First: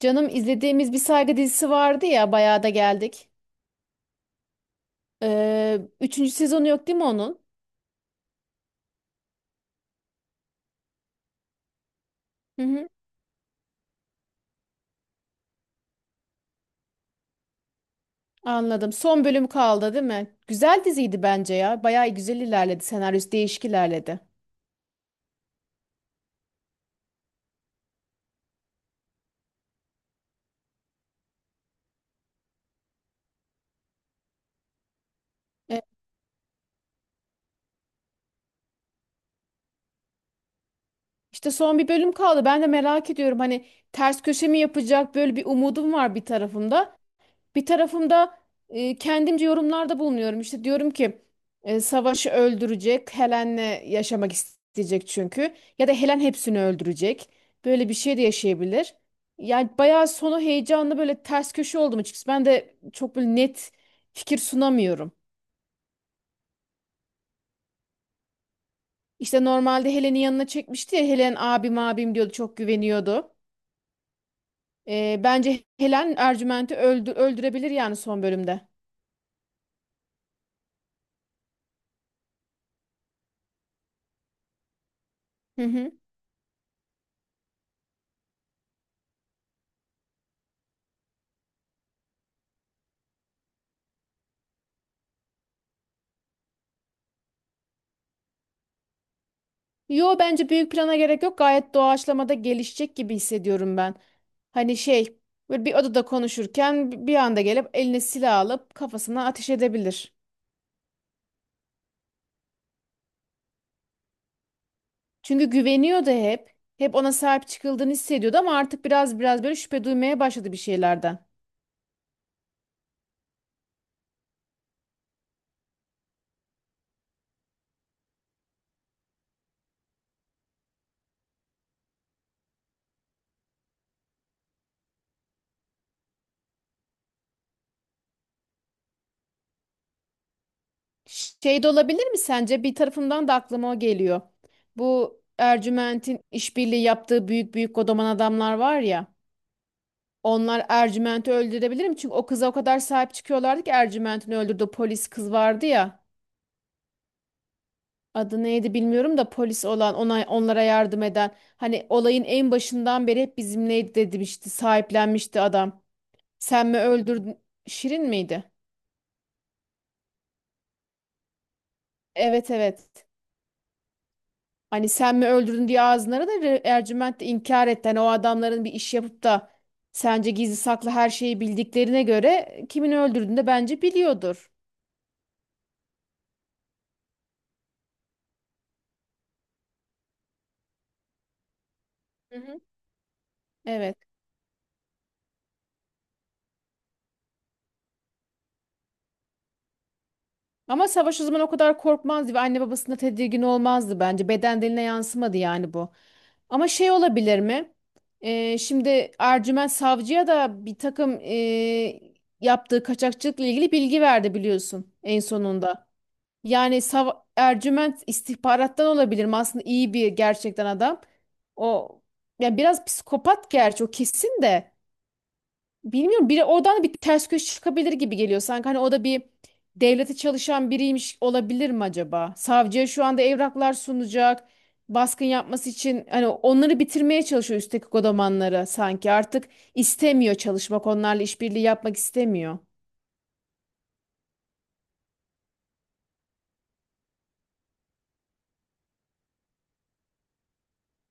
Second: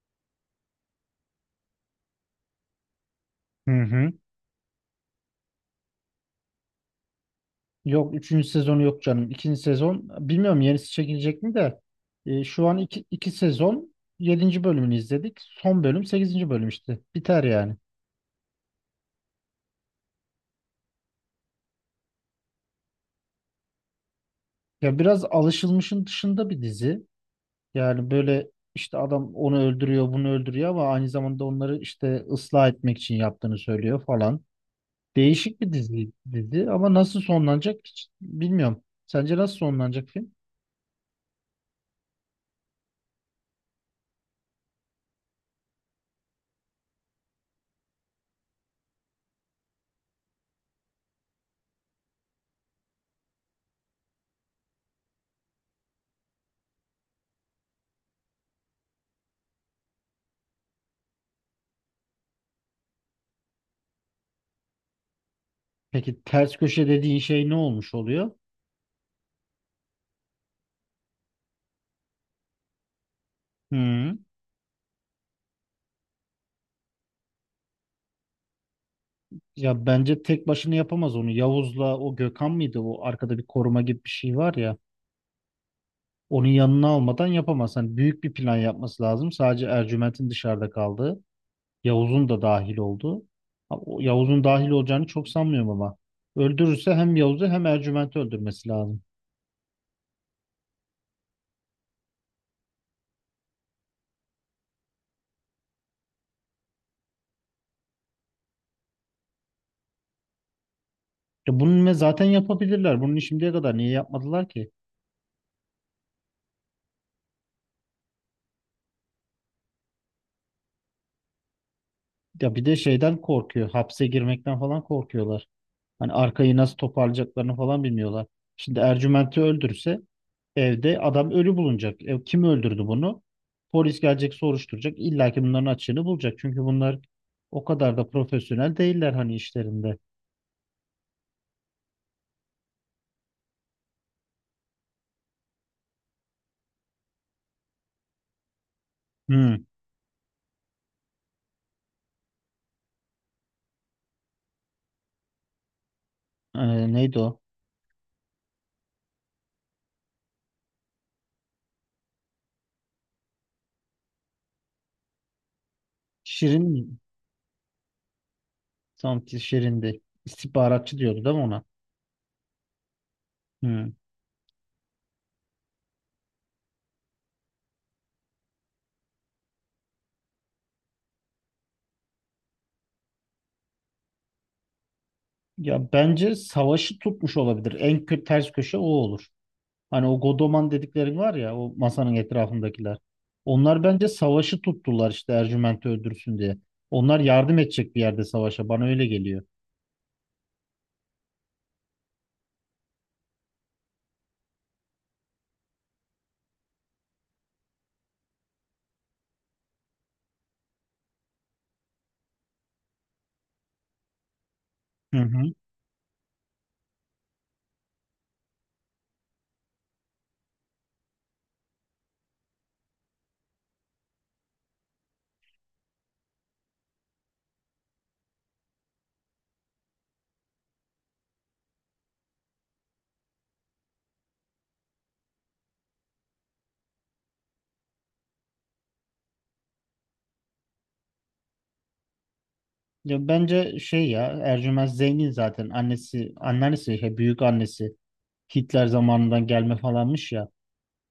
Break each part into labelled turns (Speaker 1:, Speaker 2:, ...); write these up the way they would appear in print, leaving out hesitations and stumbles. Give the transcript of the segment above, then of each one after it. Speaker 1: Canım izlediğimiz bir saygı dizisi vardı ya bayağı da geldik.
Speaker 2: Hı hı.
Speaker 1: Üçüncü sezonu yok değil mi onun?
Speaker 2: Yok, üçüncü sezonu yok canım. İkinci sezon bilmiyorum yenisi çekilecek mi de
Speaker 1: Hı
Speaker 2: şu an
Speaker 1: hı,
Speaker 2: iki sezon yedinci bölümünü izledik. Son bölüm sekizinci bölüm işte. Biter yani.
Speaker 1: anladım. Son bölüm kaldı değil mi? Güzel diziydi bence ya. Bayağı güzel ilerledi. Senaryosu değişik ilerledi.
Speaker 2: Ya biraz alışılmışın dışında bir dizi. Yani böyle işte adam onu öldürüyor bunu öldürüyor ama aynı zamanda onları işte ıslah etmek için yaptığını söylüyor falan. Değişik bir
Speaker 1: E,
Speaker 2: dizi ama nasıl sonlanacak hiç bilmiyorum. Sence nasıl sonlanacak film?
Speaker 1: İşte son bir bölüm kaldı. Ben de merak ediyorum. Hani ters köşe mi yapacak? Böyle bir umudum var bir tarafımda. Bir tarafımda kendimce yorumlarda bulunuyorum. İşte diyorum ki savaşı öldürecek, Helen'le yaşamak isteyecek çünkü. Ya da Helen hepsini öldürecek. Böyle bir şey de yaşayabilir. Yani bayağı sonu heyecanlı, böyle ters köşe oldum açıkçası. Ben de çok böyle net fikir sunamıyorum.
Speaker 2: Peki ters köşe dediğin şey ne olmuş oluyor?
Speaker 1: İşte normalde Helen'in yanına çekmişti ya, Helen abim abim diyordu, çok güveniyordu.
Speaker 2: Hı.
Speaker 1: Bence Helen Ercüment'i öldürebilir yani son bölümde.
Speaker 2: Ya bence tek başına yapamaz onu. Yavuz'la o Gökhan mıydı? O arkada bir koruma gibi bir şey var ya.
Speaker 1: Hı hı.
Speaker 2: Onun yanına almadan yapamaz. Hani büyük bir plan yapması lazım. Sadece Ercüment'in dışarıda kaldığı, Yavuz'un da dahil olduğu. Ha, o Yavuz'un dahil olacağını çok sanmıyorum ama. Öldürürse hem Yavuz'u hem Ercüment'i öldürmesi lazım.
Speaker 1: Yo, bence büyük plana gerek yok. Gayet doğaçlamada gelişecek gibi hissediyorum ben. Hani şey, böyle bir odada konuşurken bir anda gelip eline silah alıp kafasına ateş edebilir.
Speaker 2: Ya bunu ne zaten yapabilirler. Bunu şimdiye kadar niye yapmadılar ki?
Speaker 1: Çünkü güveniyordu hep. Hep ona sahip çıkıldığını hissediyordu ama artık biraz böyle şüphe duymaya başladı bir şeylerden.
Speaker 2: Ya bir de şeyden korkuyor. Hapse girmekten falan korkuyorlar. Hani arkayı nasıl toparlayacaklarını falan bilmiyorlar. Şimdi Ercüment'i öldürse evde adam ölü bulunacak. E, kim öldürdü bunu? Polis gelecek soruşturacak. İlla ki bunların açığını bulacak. Çünkü bunlar o kadar da profesyonel değiller hani işlerinde.
Speaker 1: Şey de olabilir mi sence? Bir tarafımdan da aklıma o geliyor. Bu Ercüment'in işbirliği yaptığı büyük büyük kodoman adamlar var ya.
Speaker 2: Hmm.
Speaker 1: Onlar Ercüment'i öldürebilirim. Çünkü o kıza o kadar sahip çıkıyorlardı ki, Ercüment'in öldürdüğü polis kız vardı ya.
Speaker 2: Neydi o?
Speaker 1: Adı neydi bilmiyorum da, polis olan ona, onlara yardım eden. Hani olayın en başından beri hep bizimleydi demişti. Sahiplenmişti adam. Sen mi
Speaker 2: Şirin.
Speaker 1: öldürdün? Şirin miydi?
Speaker 2: Tam ki Şirin'di. İstihbaratçı diyordu değil mi ona?
Speaker 1: Evet, evet.
Speaker 2: Hmm.
Speaker 1: Hani sen mi öldürdün diye ağzınlara da Ercüment de inkar etti. Hani o adamların bir iş yapıp da, sence gizli saklı her şeyi bildiklerine göre kimin öldürdüğünü de bence biliyordur.
Speaker 2: Ya bence savaşı tutmuş olabilir. En kötü ters köşe o olur. Hani o Godoman dediklerin var ya, o masanın
Speaker 1: Hı hı.
Speaker 2: etrafındakiler. Onlar
Speaker 1: Evet.
Speaker 2: bence savaşı tuttular işte Ercüment'i öldürsün diye. Onlar yardım edecek bir yerde savaşa. Bana öyle geliyor.
Speaker 1: Ama savaş o zaman o kadar korkmazdı ve anne babasına tedirgin olmazdı bence. Beden diline yansımadı yani bu. Ama şey olabilir mi? Şimdi Ercüment Savcı'ya da bir takım yaptığı kaçakçılıkla ilgili bilgi verdi biliyorsun
Speaker 2: Hı
Speaker 1: en
Speaker 2: hı.
Speaker 1: sonunda. Yani Ercüment istihbarattan olabilir mi? Aslında iyi bir, gerçekten adam. O, yani biraz psikopat gerçi o kesin de. Bilmiyorum, biri oradan da bir ters köşe çıkabilir gibi geliyor. Sanki hani o da bir devlete çalışan biriymiş olabilir mi acaba? Savcıya şu anda evraklar sunacak. Baskın yapması için, hani onları bitirmeye çalışıyor üstteki kodamanları sanki. Artık istemiyor çalışmak. Onlarla işbirliği yapmak istemiyor.
Speaker 2: Ya bence şey, ya Ercüment Zengin zaten annesi anneannesi şey, büyük annesi Hitler zamanından gelme falanmış ya,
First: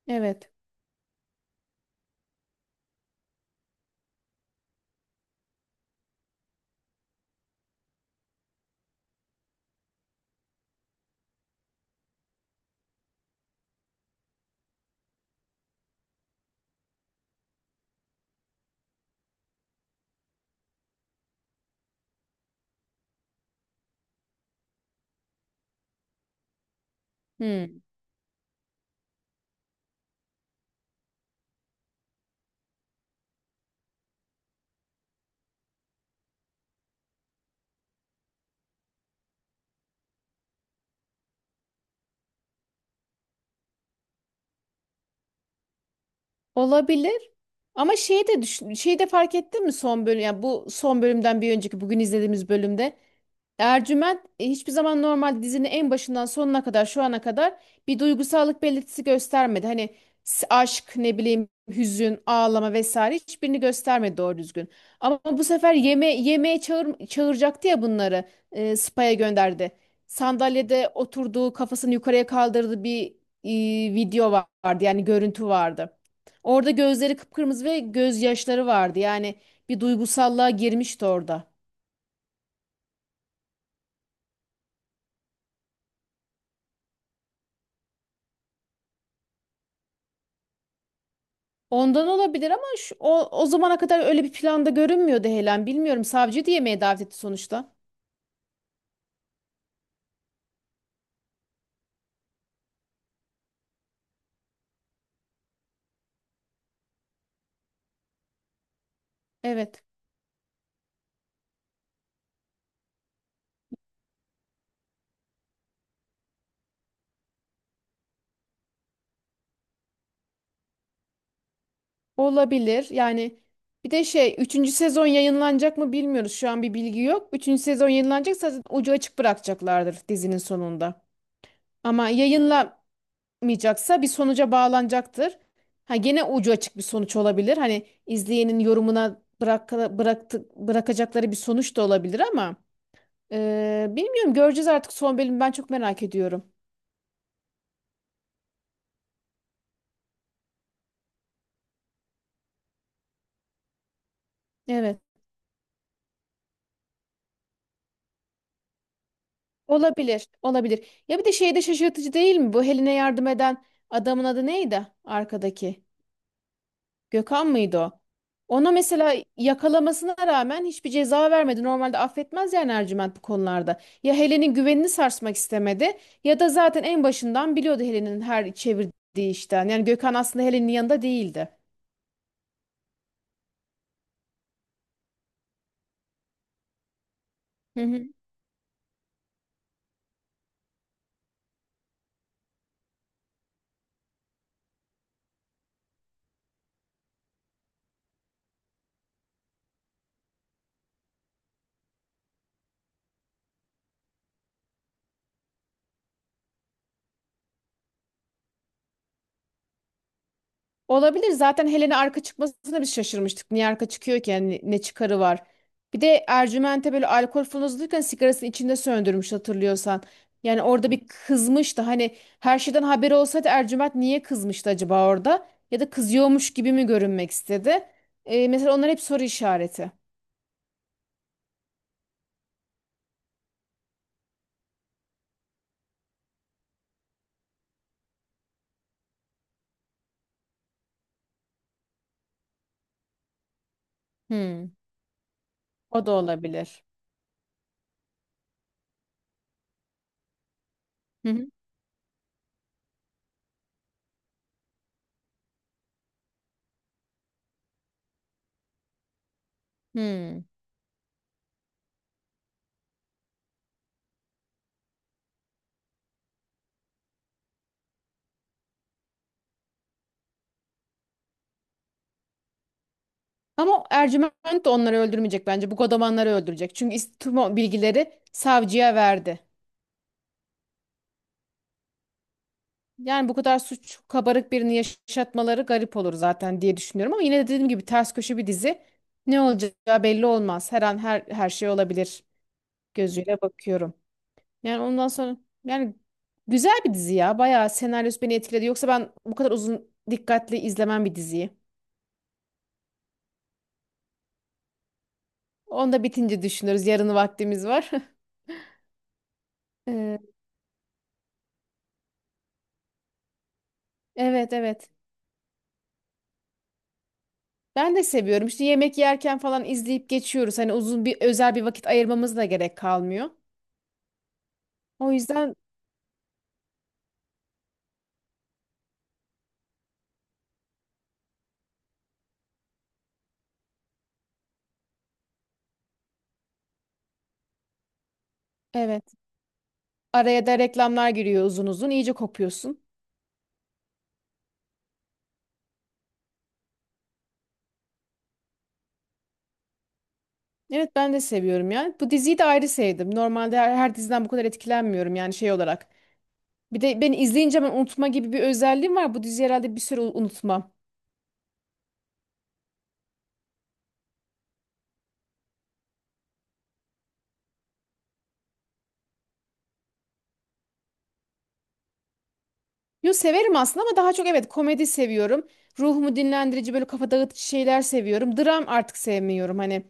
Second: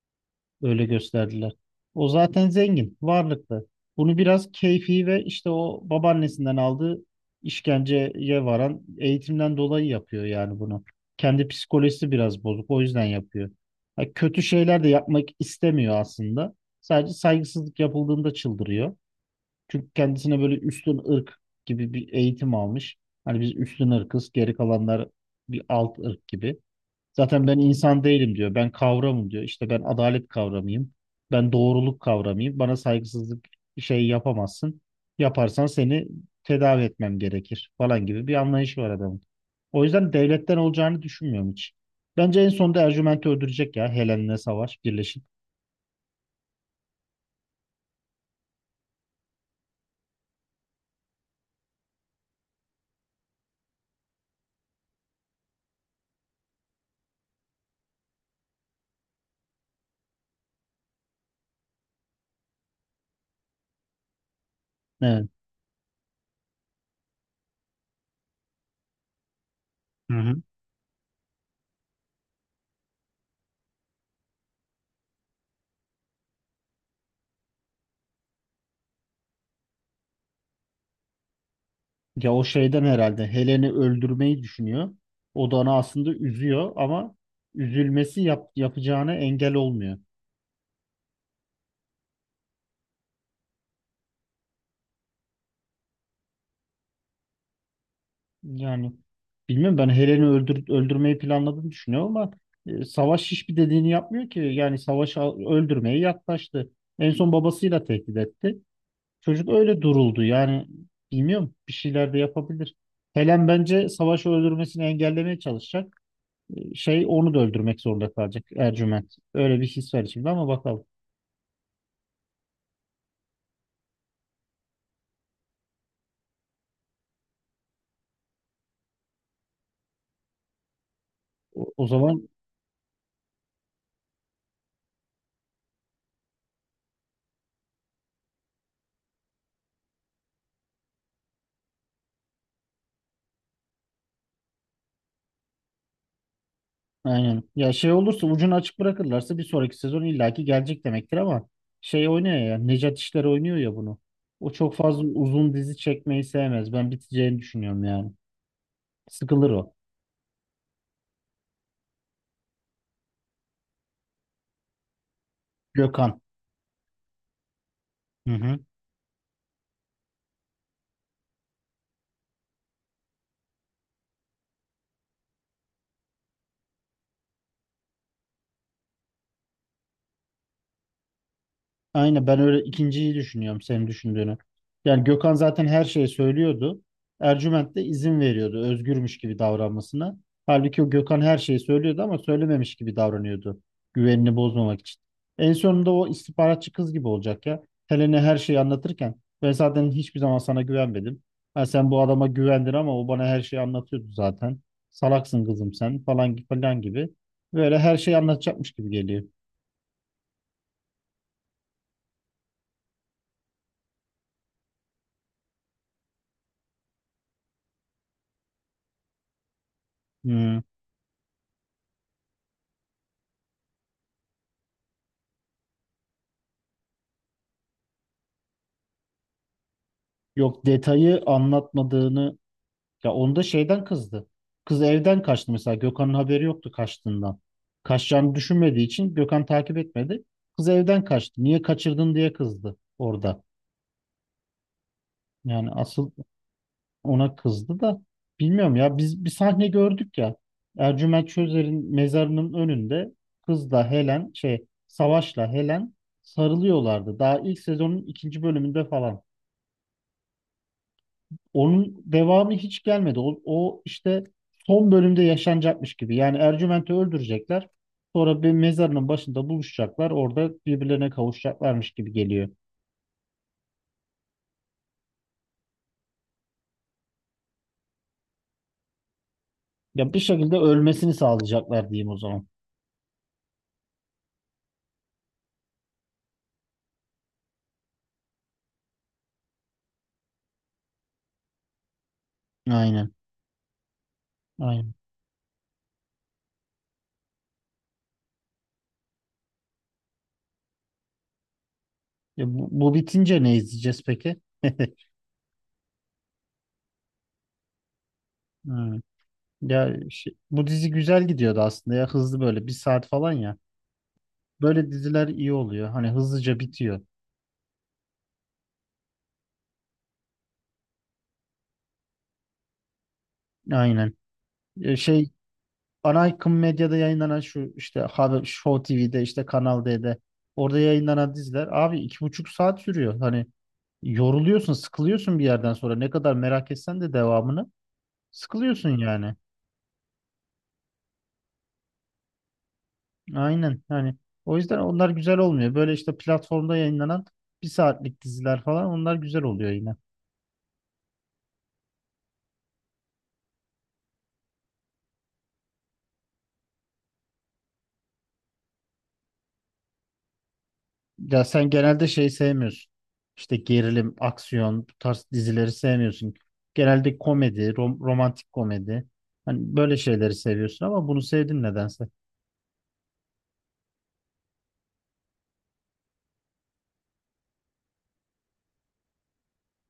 Speaker 1: Evet.
Speaker 2: öyle gösterdiler. O zaten zengin, varlıklı. Bunu biraz keyfi ve işte o babaannesinden aldığı işkenceye varan eğitimden dolayı yapıyor yani bunu. Kendi psikolojisi biraz bozuk, o yüzden yapıyor. Ha, kötü şeyler de yapmak istemiyor aslında. Sadece saygısızlık yapıldığında çıldırıyor. Çünkü kendisine böyle üstün ırk gibi bir eğitim almış. Hani biz üstün ırkız, geri kalanlar bir alt ırk gibi. Zaten ben
Speaker 1: Hmm.
Speaker 2: insan değilim diyor. Ben kavramım diyor. İşte ben adalet kavramıyım. Ben doğruluk kavramıyım. Bana saygısızlık şey yapamazsın. Yaparsan seni tedavi etmem gerekir falan gibi bir anlayışı var adamın. O yüzden devletten olacağını düşünmüyorum hiç. Bence en sonunda Ercüment'i öldürecek ya, Helen'le savaş birleşip.
Speaker 1: Olabilir. Ama şeyi de düşün, şeyi de fark ettin mi? Son bölüm yani bu son bölümden bir önceki bugün izlediğimiz bölümde, Ercüment hiçbir zaman, normal dizinin en başından sonuna kadar şu ana kadar bir duygusallık belirtisi göstermedi. Hani aşk, ne bileyim, hüzün, ağlama vesaire hiçbirini göstermedi doğru düzgün. Ama
Speaker 2: Evet.
Speaker 1: bu sefer yeme yemeğe çağıracaktı ya bunları. Spa'ya gönderdi.
Speaker 2: Hı hı.
Speaker 1: Sandalyede oturduğu, kafasını yukarıya kaldırdığı bir video vardı. Yani görüntü vardı. Orada gözleri kıpkırmızı ve gözyaşları vardı. Yani bir duygusallığa girmişti orada.
Speaker 2: Ya o şeyden herhalde Helen'i öldürmeyi düşünüyor. O da onu aslında üzüyor ama üzülmesi yapacağına engel olmuyor.
Speaker 1: Ondan olabilir ama şu, o, o zamana kadar öyle bir planda görünmüyordu Helen. Bilmiyorum, savcı da yemeğe davet etti sonuçta.
Speaker 2: Yani bilmiyorum, ben Helen'i öldürmeyi planladığını düşünüyorum ama Savaş hiçbir dediğini yapmıyor ki. Yani öldürmeye yaklaştı. En son babasıyla tehdit etti. Çocuk öyle
Speaker 1: Evet,
Speaker 2: duruldu. Yani bilmiyorum, bir şeyler de yapabilir. Helen bence Savaş'ı öldürmesini engellemeye çalışacak. Şey, onu da öldürmek zorunda kalacak Ercüment. Öyle bir his var içimde ama bakalım.
Speaker 1: olabilir yani. Bir de şey, üçüncü sezon yayınlanacak mı bilmiyoruz, şu an bir bilgi yok. Üçüncü sezon yayınlanacaksa zaten ucu açık bırakacaklardır dizinin sonunda.
Speaker 2: O
Speaker 1: Ama
Speaker 2: zaman
Speaker 1: yayınlamayacaksa bir sonuca bağlanacaktır. Ha, gene ucu açık bir sonuç olabilir. Hani izleyenin yorumuna bırakacakları bir sonuç da olabilir ama. Bilmiyorum, göreceğiz artık. Son bölümü ben çok merak ediyorum.
Speaker 2: aynen. Ya şey olursa, ucunu açık bırakırlarsa bir sonraki sezon illaki gelecek demektir ama şey oynuyor ya, Necat İşler oynuyor ya bunu. O çok
Speaker 1: Evet.
Speaker 2: fazla uzun dizi çekmeyi sevmez. Ben biteceğini düşünüyorum yani. Sıkılır o.
Speaker 1: Olabilir. Olabilir. Ya bir de şeyde şaşırtıcı değil mi? Bu Helen'e yardım eden adamın adı neydi? Arkadaki.
Speaker 2: Gökhan.
Speaker 1: Gökhan mıydı o?
Speaker 2: Hı hı.
Speaker 1: Ona mesela yakalamasına rağmen hiçbir ceza vermedi. Normalde affetmez yani Ercüment bu konularda. Ya Helen'in güvenini sarsmak istemedi, ya da zaten en başından biliyordu Helen'in her çevirdiği işten. Yani Gökhan aslında Helen'in yanında değildi.
Speaker 2: Aynen, ben öyle ikinciyi düşünüyorum, senin düşündüğünü. Yani Gökhan zaten her şeyi söylüyordu. Ercüment de izin veriyordu özgürmüş gibi davranmasına. Halbuki o Gökhan her şeyi söylüyordu ama söylememiş gibi davranıyordu. Güvenini bozmamak için. En sonunda o istihbaratçı kız gibi olacak ya. Helen'e her şeyi anlatırken ben zaten hiçbir zaman sana güvenmedim. Ha, sen bu adama güvendin ama o bana her şeyi anlatıyordu zaten. Salaksın kızım sen falan falan gibi. Böyle her şeyi anlatacakmış gibi geliyor.
Speaker 1: Olabilir. Zaten Helen'e arka çıkmasına biz şaşırmıştık. Niye arka çıkıyor ki? Yani ne çıkarı var? Bir de Ercüment'e böyle alkol fırlatırken sigarasını içinde söndürmüş, hatırlıyorsan.
Speaker 2: Hmm.
Speaker 1: Yani orada bir kızmıştı. Hani her şeyden haberi olsaydı Ercüment niye kızmıştı acaba orada? Ya da kızıyormuş gibi mi görünmek istedi? Mesela onlar hep soru işareti.
Speaker 2: Yok, detayı anlatmadığını, ya onda şeyden kızdı. Kız evden kaçtı mesela, Gökhan'ın haberi yoktu kaçtığından. Kaçacağını düşünmediği için Gökhan takip etmedi. Kız evden kaçtı. Niye kaçırdın diye kızdı orada.
Speaker 1: Hmm.
Speaker 2: Yani
Speaker 1: O
Speaker 2: asıl
Speaker 1: da olabilir.
Speaker 2: ona kızdı da bilmiyorum, ya biz bir sahne gördük ya. Ercüment
Speaker 1: Hı hı.
Speaker 2: Çözer'in mezarının önünde kızla Helen, şey, Savaş'la Helen sarılıyorlardı. Daha ilk sezonun ikinci bölümünde falan.
Speaker 1: Hmm.
Speaker 2: Onun devamı hiç gelmedi. O işte son bölümde yaşanacakmış gibi. Yani Ercüment'i öldürecekler. Sonra bir mezarının başında buluşacaklar. Orada birbirlerine kavuşacaklarmış gibi geliyor.
Speaker 1: Ama Ercüment de onları öldürmeyecek bence. Bu godamanları öldürecek. Çünkü tüm o bilgileri savcıya verdi.
Speaker 2: Ya bir şekilde ölmesini sağlayacaklar diyeyim o zaman.
Speaker 1: Yani bu kadar suç kabarık birini yaşatmaları garip olur zaten diye düşünüyorum, ama yine de dediğim gibi ters köşe bir dizi. Ne olacağı belli olmaz. Her an her şey olabilir
Speaker 2: Aynen.
Speaker 1: gözüyle bakıyorum. Yani
Speaker 2: Aynen.
Speaker 1: ondan sonra, yani güzel bir dizi ya. Bayağı senaryosu beni etkiledi. Yoksa ben bu kadar uzun dikkatli izlemem bir diziyi.
Speaker 2: Ya bu bitince ne izleyeceğiz peki?
Speaker 1: Onu da bitince düşünürüz. Yarını vaktimiz var.
Speaker 2: Hmm.
Speaker 1: Ee,
Speaker 2: Bu dizi güzel gidiyordu aslında ya, hızlı, böyle bir saat falan ya.
Speaker 1: Evet, evet.
Speaker 2: Böyle diziler iyi oluyor. Hani hızlıca bitiyor.
Speaker 1: Ben de seviyorum. İşte yemek yerken falan izleyip geçiyoruz. Hani uzun bir, özel bir vakit ayırmamız da gerek kalmıyor.
Speaker 2: Aynen. E,
Speaker 1: O
Speaker 2: Şey
Speaker 1: yüzden
Speaker 2: Ana akım medyada yayınlanan şu işte haber, Show TV'de işte Kanal D'de, orada yayınlanan diziler abi 2,5 saat sürüyor. Hani yoruluyorsun, sıkılıyorsun bir yerden sonra. Ne kadar merak etsen de devamını sıkılıyorsun
Speaker 1: evet.
Speaker 2: yani.
Speaker 1: Araya da reklamlar giriyor uzun uzun. İyice kopuyorsun.
Speaker 2: Aynen. Yani o yüzden onlar güzel olmuyor. Böyle işte platformda yayınlanan bir saatlik diziler falan, onlar güzel oluyor yine.
Speaker 1: Evet, ben de seviyorum yani. Bu diziyi de ayrı sevdim. Normalde her diziden bu kadar etkilenmiyorum yani şey olarak. Bir de beni izleyince ben unutma gibi bir özelliğim var. Bu diziyi herhalde bir süre unutmam.
Speaker 2: Ya sen genelde şey sevmiyorsun. İşte gerilim, aksiyon, bu tarz dizileri sevmiyorsun. Genelde komedi, romantik komedi. Hani böyle şeyleri seviyorsun ama bunu sevdin nedense.
Speaker 1: Yo, severim aslında ama daha çok evet komedi seviyorum. Ruhumu dinlendirici böyle kafa dağıtıcı şeyler seviyorum. Dram artık sevmiyorum hani.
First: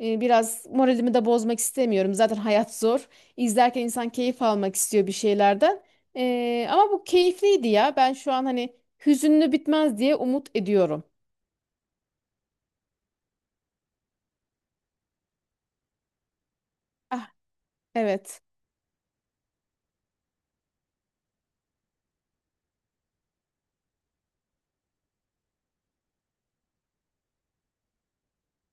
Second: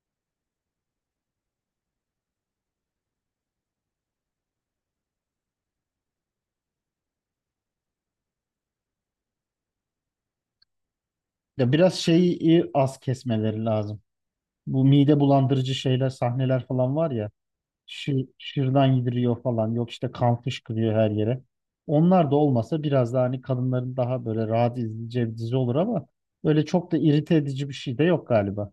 Speaker 1: Biraz moralimi de bozmak istemiyorum. Zaten hayat zor. İzlerken insan keyif almak istiyor bir şeylerden. Ama bu keyifliydi ya. Ben şu an hani hüzünlü bitmez diye umut ediyorum.
Speaker 2: Ya biraz şeyi az kesmeleri lazım. Bu mide bulandırıcı şeyler, sahneler falan var
Speaker 1: Ah,
Speaker 2: ya.
Speaker 1: evet.
Speaker 2: Şırdan yediriyor falan. Yok, işte kan fışkırıyor her yere. Onlar da olmasa biraz daha hani kadınların daha böyle rahat izleyeceği bir dizi olur ama böyle çok da irite edici bir şey de yok galiba.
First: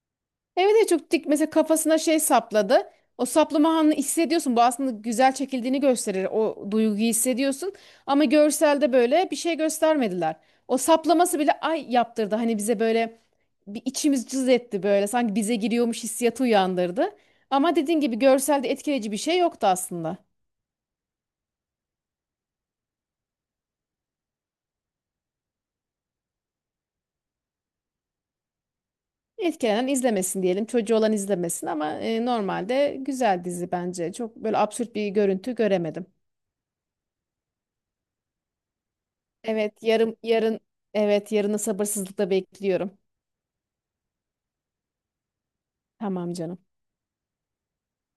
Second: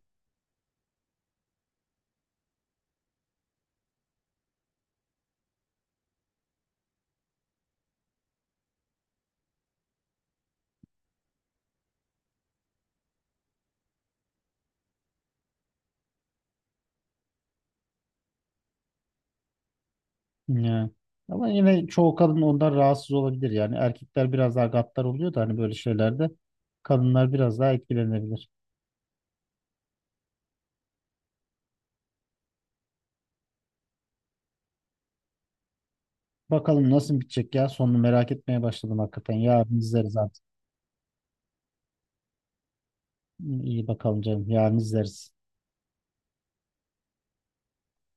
Speaker 1: Evet, evet, çok dik mesela kafasına şey sapladı. O saplama anını hissediyorsun. Bu aslında güzel çekildiğini gösterir. O duyguyu hissediyorsun. Ama görselde böyle bir şey göstermediler. O saplaması bile ay yaptırdı. Hani bize böyle bir içimiz cız etti böyle. Sanki bize giriyormuş hissiyatı uyandırdı. Ama dediğin gibi görselde etkileyici bir şey yoktu aslında.
Speaker 2: Ya. Ama yine çoğu kadın ondan rahatsız olabilir yani. Erkekler biraz daha gaddar oluyor da hani böyle şeylerde kadınlar biraz daha etkilenebilir.
Speaker 1: Etkilenen izlemesin diyelim. Çocuğu olan izlemesin ama normalde güzel dizi bence. Çok böyle absürt bir görüntü göremedim.
Speaker 2: Bakalım nasıl bitecek ya. Sonunu merak etmeye başladım hakikaten. Yarın
Speaker 1: Evet,
Speaker 2: izleriz artık.
Speaker 1: yarın, evet, yarını sabırsızlıkla bekliyorum.
Speaker 2: İyi bakalım canım. Yarın izleriz.
Speaker 1: Tamam canım.